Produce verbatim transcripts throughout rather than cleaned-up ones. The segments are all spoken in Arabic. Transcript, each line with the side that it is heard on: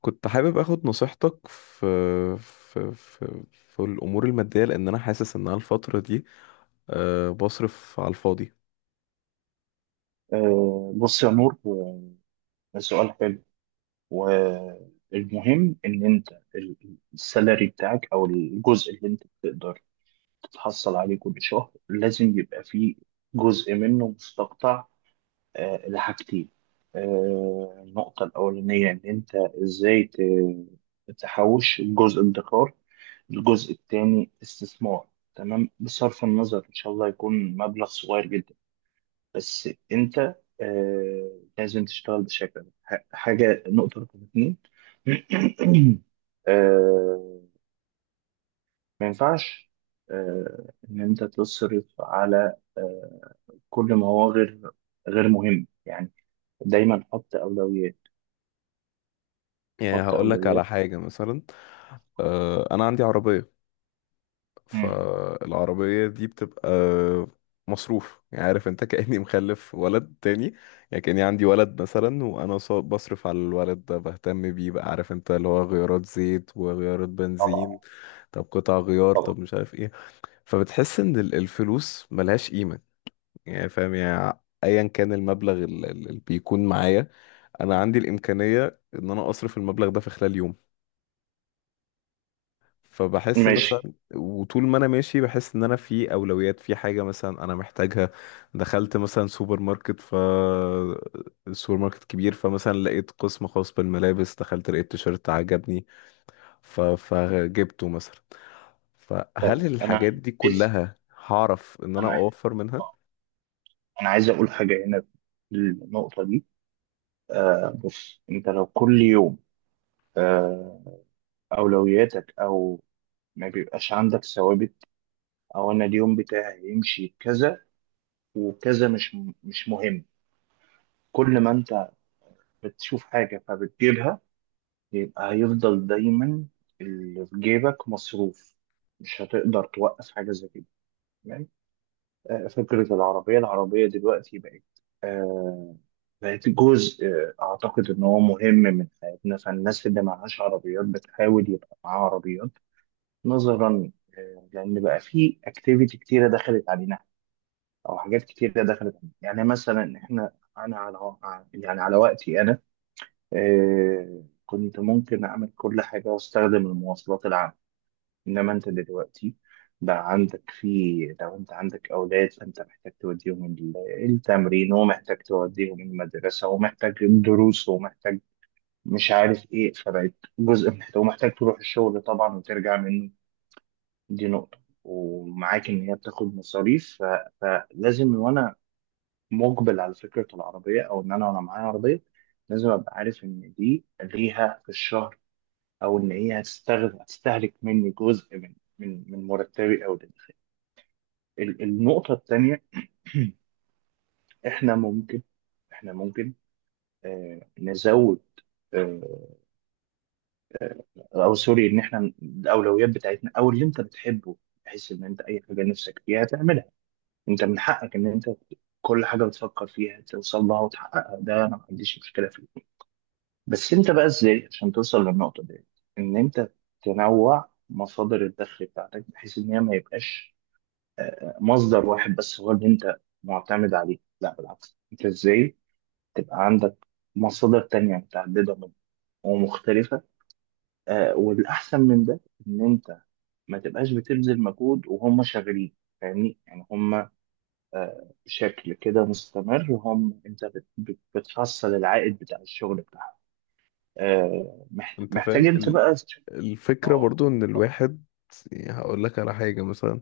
left: كنت حابب اخد نصيحتك في في في, في الامور الماديه، لان انا حاسس ان انا الفتره دي أه بصرف على الفاضي.
right: آه، بص يا نور، آه، سؤال حلو. والمهم ان انت ال- السالري بتاعك او الجزء اللي انت بتقدر تتحصل عليه كل شهر لازم يبقى فيه جزء منه مستقطع، آه، لحاجتين. آه، النقطة الأولانية إن أنت إزاي ت- تحوش الجزء ادخار، الجزء التاني استثمار. تمام، بصرف النظر إن شاء الله يكون مبلغ صغير جدا، بس انت آه لازم تشتغل بشكل ده. ح- حاجه، نقطه رقم اتنين. آه ما ينفعش آه ان انت تصرف على آه كل ما هو غير غير مهم، يعني دايما حط اولويات،
left: يعني
right: حط
left: هقول لك على
right: اولويات.
left: حاجه مثلا. أه انا عندي عربيه،
right: مم.
left: فالعربيه دي بتبقى مصروف. يعني عارف انت كاني مخلف ولد تاني. يعني كاني عندي ولد مثلا، وانا ص- بصرف على الولد ده، بهتم بيه، بقى عارف انت اللي هو غيارات زيت وغيارات بنزين،
right: طبعا.
left: طب قطع غيار،
right: طبعا.
left: طب مش عارف ايه. فبتحس ان ال- الفلوس ملهاش قيمة. يعني فاهم، يعني ايا كان المبلغ ال- ال- اللي بيكون معايا، انا عندي الامكانية ان انا اصرف المبلغ ده في خلال يوم. فبحس
right: ماشي.
left: مثلا، وطول ما انا ماشي بحس ان انا في اولويات، في حاجة مثلا انا محتاجها. دخلت مثلا سوبر ماركت، ف السوبر ماركت كبير، فمثلا لقيت قسم خاص بالملابس، دخلت لقيت تيشيرت عجبني، ف... فجبته مثلا. فهل
right: طب انا
left: الحاجات دي
right: عايز
left: كلها هعرف ان انا
right: انا عايز
left: اوفر منها؟
right: انا عايز اقول حاجه هنا في النقطه دي. آه بص، انت لو كل يوم آه اولوياتك او ما بيبقاش عندك ثوابت، او انا اليوم بتاعي يمشي كذا وكذا، مش مش مهم، كل ما انت بتشوف حاجة فبتجيبها، يبقى هيفضل دايما اللي في جيبك مصروف، مش هتقدر توقف حاجة زي كده. تمام. آه، فكرة العربية العربية دلوقتي بقت، آه، بقت جزء، آه، أعتقد إن هو مهم من حياتنا، فالناس اللي معهاش عربيات بتحاول يبقى معاها عربيات، نظرا، آه، لأن بقى في أكتيفيتي كتيرة دخلت علينا او حاجات كتير دخلت. يعني مثلا احنا، انا على، يعني على وقتي انا آه، كنت ممكن اعمل كل حاجه واستخدم المواصلات العامه. انما انت دلوقتي بقى عندك في، لو انت عندك اولاد فانت محتاج توديهم ال- التمرين، ومحتاج توديهم المدرسه، ومحتاج الدروس، ومحتاج مش عارف ايه، فبقت جزء محتاج، ومحتاج تروح الشغل طبعا وترجع منه. دي نقطه، ومعاك ان هي بتاخد مصاريف، ف- فلازم وانا مقبل على فكرة العربية أو إن أنا وأنا معايا عربية، لازم أبقى عارف إن دي ليها في الشهر، أو إن هي هتستغل هتستهلك مني جزء من من من مرتبي أو ده. ال- النقطة التانية، إحنا ممكن إحنا ممكن آه نزود، آه أو سوري، إن إحنا الأولويات بتاعتنا أو اللي أنت بتحبه، بحيث إن أنت أي حاجة نفسك فيها تعملها، أنت من حقك إن أنت كل حاجة بتفكر فيها توصل لها وتحققها، ده أنا ما عنديش مشكلة فيه. بس انت بقى ازاي عشان توصل للنقطة دي؟ ان انت تنوع مصادر الدخل بتاعتك، بحيث ان هي ما يبقاش آه، آه، مصدر واحد بس هو اللي انت معتمد عليه، لا بالعكس، انت ازاي تبقى عندك مصادر تانية متعددة من ومختلفة. آه، والاحسن من ده ان انت ما تبقاش بتبذل مجهود وهم شغالين، فاهمني؟ يعني هم آه، بشكل كده مستمر، هم انت بت- بت- بتحصل العائد بتاع الشغل بتاعهم. آه، محت-
left: انت فاهم
right: محتاج انت
left: ال-
right: بقى. اه،
left: الفكرة، برضو ان
right: بالظبط.
left: الواحد. يعني هقول لك على حاجة مثلا.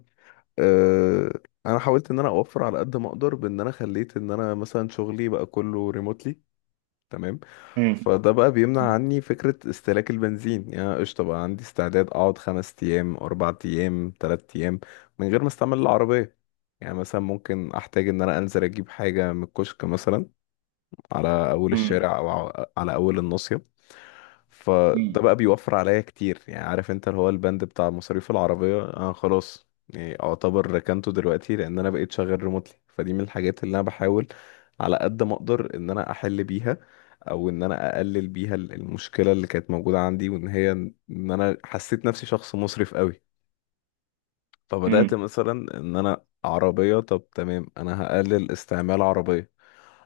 left: أه، انا حاولت ان انا اوفر على قد ما اقدر بان انا خليت ان انا مثلا شغلي بقى كله ريموتلي. تمام.
right: مم.
left: فده بقى بيمنع
right: مم.
left: عني فكرة استهلاك البنزين. يعني أنا قشطة بقى عندي استعداد اقعد خمس ايام، اربع ايام، تلات ايام من غير ما استعمل العربية. يعني مثلا ممكن احتاج ان انا انزل اجيب حاجة من الكشك مثلا، على اول
right: مم.
left: الشارع او على اول الناصية.
right: مم.
left: فده بقى بيوفر عليا كتير. يعني عارف انت اللي هو البند بتاع مصاريف العربية انا خلاص، يعني اعتبر ركنته دلوقتي لان انا بقيت شغال ريموتلي، فدي من الحاجات اللي انا بحاول على قد ما اقدر ان انا احل بيها، او ان انا اقلل بيها ال- المشكلة اللي كانت موجودة عندي، وان هي ان انا حسيت نفسي شخص مسرف قوي. فبدأت
right: مم.
left: مثلا ان انا عربية، طب تمام انا هقلل استعمال عربية.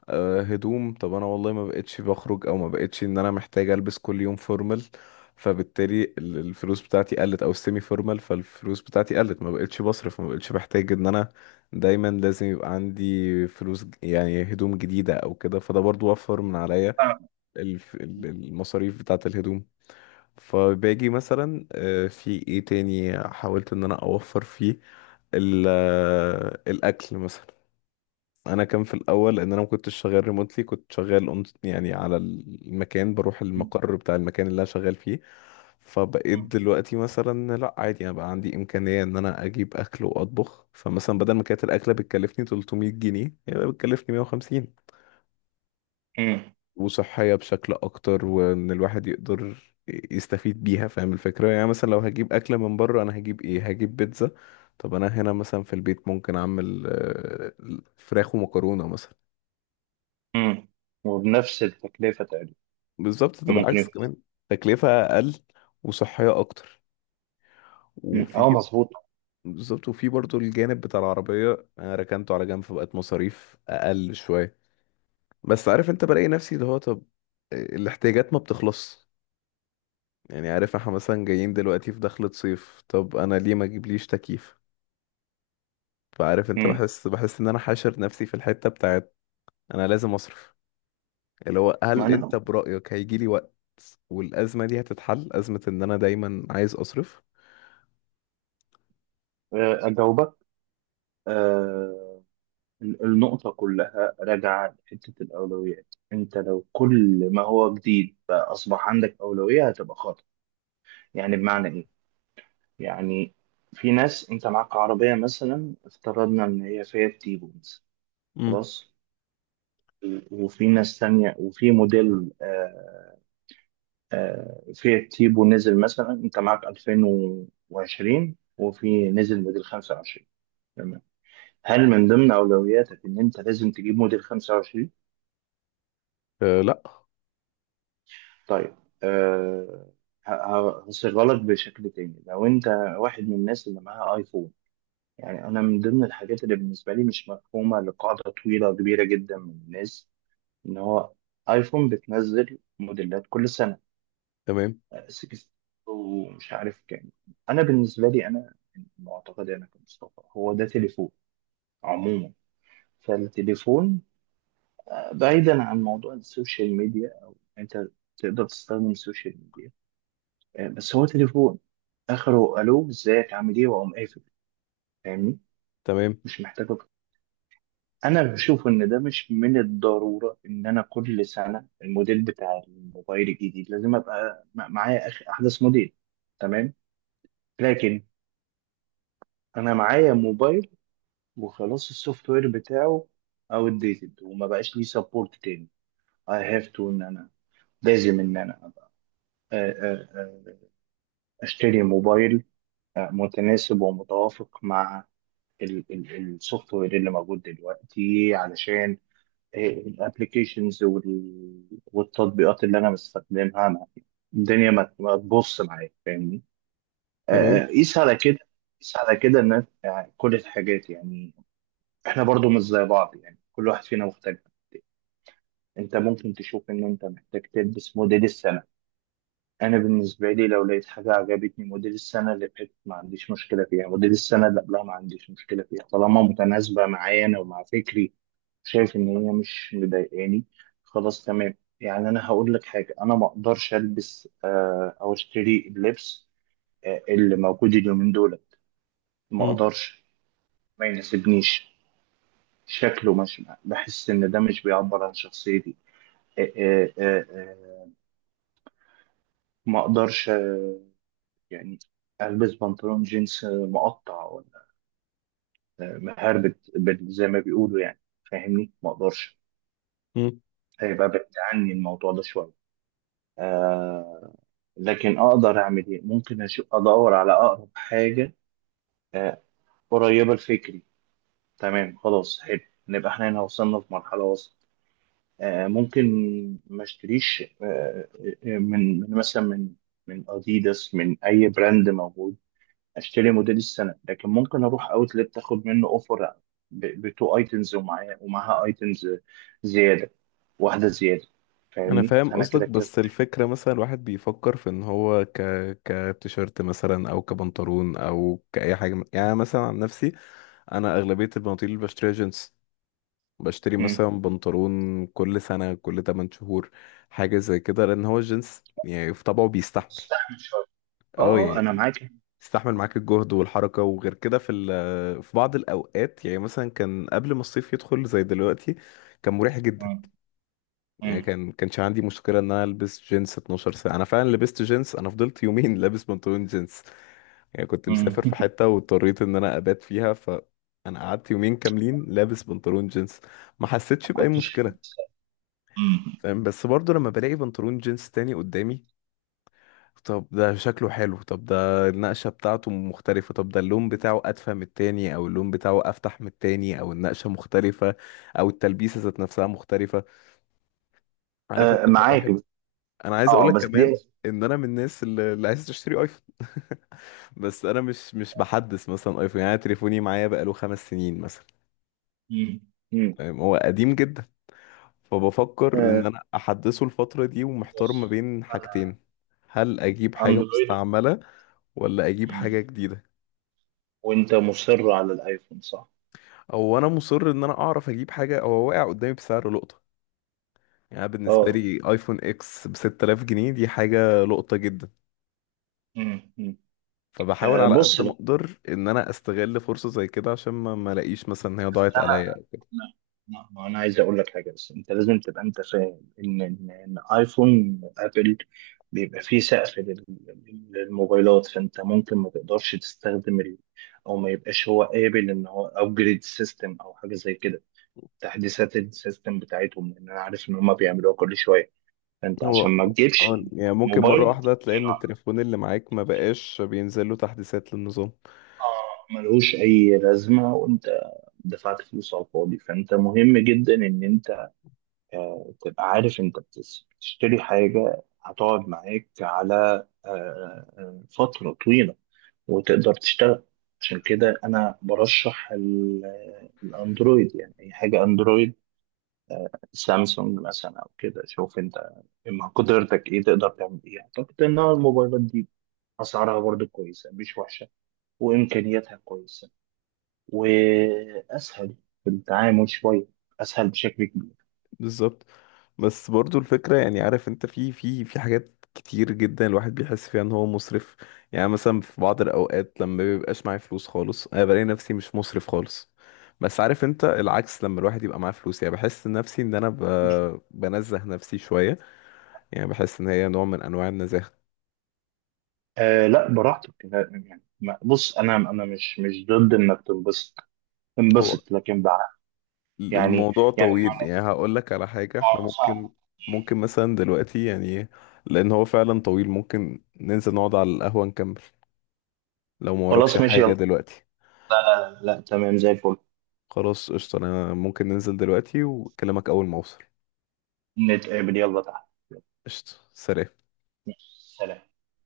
left: آه، هدوم، طب انا والله ما بقتش بخرج، او ما بقتش ان انا محتاج البس كل يوم فورمال، فبالتالي ال- الفلوس بتاعتي قلت، او السيمي فورمال، فالفلوس بتاعتي قلت، ما بقتش بصرف، ما بقتش بحتاج ان انا دايما لازم يبقى عندي فلوس ج- يعني هدوم جديدة او كده، فده برضو وفر من عليا
right: فاهم.
left: الف- ال- المصاريف بتاعة الهدوم. فباجي مثلا، آه، في ايه تاني حاولت ان انا اوفر فيه؟ ال- آه، الاكل مثلا. انا كان في الاول لان انا ما كنتش شغال ريموتلي، كنت شغال on- يعني على المكان، بروح
right: مم.
left: المقر بتاع المكان اللي انا شغال فيه. فبقيت
right: مم.
left: دلوقتي مثلا لا عادي، انا بقى عندي امكانيه ان انا اجيب اكل واطبخ، فمثلا بدل ما كانت الاكله بتكلفني تلت ميت جنيه، هي بقى بتكلفني مئة وخمسين،
right: مم.
left: وصحيه بشكل اكتر، وان الواحد يقدر يستفيد بيها، فاهم الفكره. يعني مثلا لو هجيب اكله من بره انا هجيب ايه؟ هجيب بيتزا. طب انا هنا مثلا في البيت ممكن اعمل آه، فراخ ومكرونه مثلا.
right: مم. وبنفس التكلفة تقريبا.
left: بالظبط. ده
right: ممكن
left: بالعكس
right: يكون.
left: كمان تكلفة أقل وصحية أكتر،
right: مم.
left: وفي.
right: اه مظبوط.
left: بالظبط. وفي برضو الجانب بتاع العربية، أنا ركنته على جنب، فبقت مصاريف أقل شوية. بس عارف أنت بلاقي نفسي اللي هو طب آه، الاحتياجات ما بتخلص. يعني عارف احنا مثلا جايين دلوقتي في دخلة صيف، طب أنا ليه ما أجيبليش تكييف؟ فعارف أنت،
right: مم.
left: بحس بحس إن أنا حاشر نفسي في الحتة بتاعت أنا لازم أصرف، اللي هو هل
right: معنى،
left: أنت برأيك هيجيلي وقت والأزمة دي هتتحل، أزمة إن أنا دايما عايز أصرف؟
right: أجاوبك. آه، ال- النقطة كلها راجعة لحتة الأولويات. أنت لو كل ما هو جديد بقى أصبح عندك أولوية، هتبقى خاطئ. يعني بمعنى إيه؟ يعني في ناس أنت معاك عربية، مثلا افترضنا إن هي فيها تيبو مثلا،
left: مم.
right: خلاص، وفي ناس تانية وفي موديل، آه، آه، فيات تيبو نزل مثلا انت معاك ألفين وعشرين وفي نزل موديل خمسة وعشرين، تمام؟ هل من ضمن اولوياتك ان انت لازم تجيب موديل خمسة وعشرين؟
left: أه لا.
right: طيب. أه. ه- ه- هصيغها لك بشكل تاني. لو انت واحد من الناس اللي معاها ايفون، يعني انا من ضمن الحاجات اللي بالنسبه لي مش مفهومه لقاعده طويله كبيره جدا من الناس، ان هو ايفون بتنزل موديلات كل سنه،
left: تمام.
right: سكس ومش عارف كام. انا بالنسبه لي، انا من معتقدي انا كمصطفى، هو ده تليفون عموما. فالتليفون، آه، بعيدا عن موضوع السوشيال ميديا او انت تقدر تستخدم السوشيال ميديا، آه، بس هو تليفون، اخره الو ازيك عامل ايه واقوم قافل، فاهمني؟
left: تمام.
right: مش محتاج أكتر. انا بشوف ان ده مش من الضروره ان انا كل سنه الموديل بتاع الموبايل الجديد لازم ابقى م- معايا أخ- احدث موديل. تمام. لكن انا معايا موبايل وخلاص السوفت وير بتاعه اوت ديتد وما بقاش ليه سبورت تاني، I have to، ان انا لازم ان انا ابقى، آه، آه، آه، اشتري موبايل آه، متناسب ومتوافق مع السوفت وير اللي موجود دلوقتي، علشان الابلكيشنز والتطبيقات اللي انا بستخدمها، ما- الدنيا ما ما تبص معايا، فاهمني؟
left: تمام.
right: آه، آه، قيس على كده، قيس على كده، ان يعني كل الحاجات، يعني احنا برضو مش زي بعض، يعني كل واحد فينا مختلف. انت ممكن تشوف ان انت محتاج تلبس موديل السنة، انا بالنسبة لي لو لقيت حاجة عجبتني موديل السنة اللي فاتت ما عنديش مشكلة فيها، موديل السنة اللي قبلها ما عنديش مشكلة فيها، طالما متناسبة معايا انا ومع فكري، شايف ان هي مش مضايقاني، خلاص تمام. يعني انا هقول لك حاجة، انا ما اقدرش البس آه، او اشتري اللبس آه، اللي موجود اليومين دول، ما
left: مم.
right: اقدرش، ما يناسبنيش، شكله، مش بحس ان ده مش بيعبر عن شخصيتي. آه، آه، آه، آه، ما اقدرش آه، يعني البس بنطلون جينز آه، مقطع ولا آه، مهربت بال- زي ما بيقولوا يعني، فاهمني؟ ما اقدرش،
left: مم.
right: هيبقى بعيد عني الموضوع ده شويه. آه لكن اقدر اعمل ايه؟ ممكن أشوف ادور على اقرب حاجه آه قريبه لفكري، تمام، خلاص حلو، نبقى احنا هنا وصلنا في مرحله وسط. آه ممكن ما اشتريش آه آه، من من مثلا من من اديداس من اي براند موجود، اشتري موديل السنه، لكن ممكن اروح اوتلت اخد منه اوفر، بتو ايتمز، ومعايا ومعاها ايتمز زياده، واحده زياده،
left: انا
right: فاهمني؟
left: فاهم
right: فانا
left: قصدك،
right: كده
left: بس
right: كسبت.
left: الفكره مثلا الواحد بيفكر في ان هو ك كتيشيرت مثلا، او كبنطلون، او كاي حاجه من- يعني. أنا مثلا عن نفسي، انا اغلبيه البناطيل اللي بشتريها جينز. بشتري
right: مم.
left: مثلا بنطلون كل سنه، كل تمانية شهور، حاجه زي كده، لان هو الجينز يعني في طبعه بيستحمل.
right: استحمل شويه. اه
left: اه
right: اه
left: يعني
right: انا معاك.
left: بيستحمل معاك الجهد والحركه، وغير كده في ال- في بعض الاوقات، يعني مثلا كان قبل ما الصيف يدخل زي دلوقتي كان مريح جدا.
right: مم.
left: يعني
right: مم.
left: كان كانش عندي مشكلة ان انا البس جينز اثنا عشر ساعة. انا فعلا لبست جينز، انا فضلت يومين لابس بنطلون جينز. يعني كنت مسافر
right: مم.
left: في حتة واضطريت ان انا ابات فيها، فانا قعدت يومين كاملين لابس بنطلون جينز، ما
right: ما
left: حسيتش بأي
right: كنتش.
left: مشكلة.
right: مم.
left: فاهم؟ بس برضو لما بلاقي بنطلون جينز تاني قدامي، طب ده شكله حلو، طب ده النقشة بتاعته مختلفة، طب ده اللون بتاعه أدفى من التاني أو اللون بتاعه أفتح من التاني، أو النقشة مختلفة، أو التلبيسة ذات نفسها مختلفة. عارف
right: آه
left: انت
right: معاك.
left: فالواحد. انا عايز
right: اه،
left: اقولك
right: بس دي.
left: كمان ان انا من الناس اللي اللي عايز تشتري ايفون بس انا مش مش بحدث مثلا ايفون. يعني أنا تليفوني معايا بقاله خمس سنين مثلا.
right: مم. مم.
left: فاهم؟ هو قديم جدا. فبفكر ان
right: آه،
left: انا احدثه الفترة دي، ومحتار ما
right: بص
left: بين
right: انا
left: حاجتين. هل اجيب حاجة
right: اندرويد.
left: مستعملة ولا اجيب
right: مم.
left: حاجة جديدة؟
right: وانت مصر على الايفون، صح؟
left: او انا مصر ان انا اعرف اجيب حاجة هو واقع قدامي بسعر لقطة. يعني أنا بالنسبة
right: اه.
left: لي ايفون اكس ب ست تلاف جنيه دي حاجة لقطة جدا.
right: مم. مم.
left: فبحاول
right: آه
left: على
right: بص،
left: قد ما اقدر ان انا استغل فرصة زي كده عشان ما ما الاقيش مثلا ان هي ضاعت
right: لو،
left: عليا.
right: لا لا ما انا عايز اقول لك حاجه، بس انت لازم تبقى انت فاهم ان ان إن ايفون ابل بيبقى فيه سقف لل- للموبايلات، فانت ممكن ما تقدرش تستخدم ال... او ما يبقاش هو قابل ان هو ابجريد سيستم او حاجه زي كده، تحديثات السيستم بتاعتهم، لان انا عارف ان هم بيعملوها كل شويه. فانت
left: هو
right: عشان ما تجيبش
left: آه، يعني ممكن مرة
right: موبايل
left: واحدة تلاقي ان التليفون اللي معاك ما بقاش بينزل له تحديثات للنظام.
right: آه، ملهوش اي لازمه وانت دفعت فلوس على الفاضي، فانت مهم جدا ان انت آه، تبقى عارف انت بتس- بتشتري حاجة هتقعد معاك على آه، آه، آه، فترة طويلة وتقدر تشتغل. عشان كده انا برشح ال- الاندرويد، يعني اي حاجة اندرويد، سامسونج مثلا او كده، شوف انت مع قدرتك ايه تقدر تعمل ايه. اعتقد ان الموبايلات دي اسعارها برضه كويسة، مش وحشة، وامكانياتها كويسة، واسهل في التعامل شوية، اسهل بشكل كبير.
left: بالظبط. بس برضو الفكرة، يعني عارف انت في في في حاجات كتير جدا الواحد بيحس فيها ان هو مسرف. يعني مثلا في بعض الاوقات لما بيبقاش معايا فلوس خالص انا بلاقي نفسي مش مسرف خالص، بس عارف انت العكس لما الواحد يبقى معاه فلوس يعني بحس نفسي ان انا ب... بنزه نفسي شوية. يعني بحس ان هي نوع من انواع النزاهة.
right: آه لا براحتك، لا، يعني ما- بص انا، انا مش مش ضد انك تنبسط،
left: هو
right: انبسط، لكن بقى يعني،
left: الموضوع
right: يعني
left: طويل،
right: بمعنى،
left: يعني هقول لك على حاجة احنا
right: آه،
left: ممكن.
right: صح.
left: ممكن مثلا دلوقتي يعني، لان هو فعلا طويل، ممكن ننزل نقعد على القهوة نكمل لو ما وراكش
right: خلاص ماشي
left: حاجة
right: يلا،
left: دلوقتي.
right: آه، لا تمام زي الفل.
left: خلاص قشطة، انا ممكن ننزل دلوقتي واكلمك اول ما اوصل.
right: نتقابل، يلا تحت، يلا،
left: قشطة، سلام.
right: ماشي، سلام.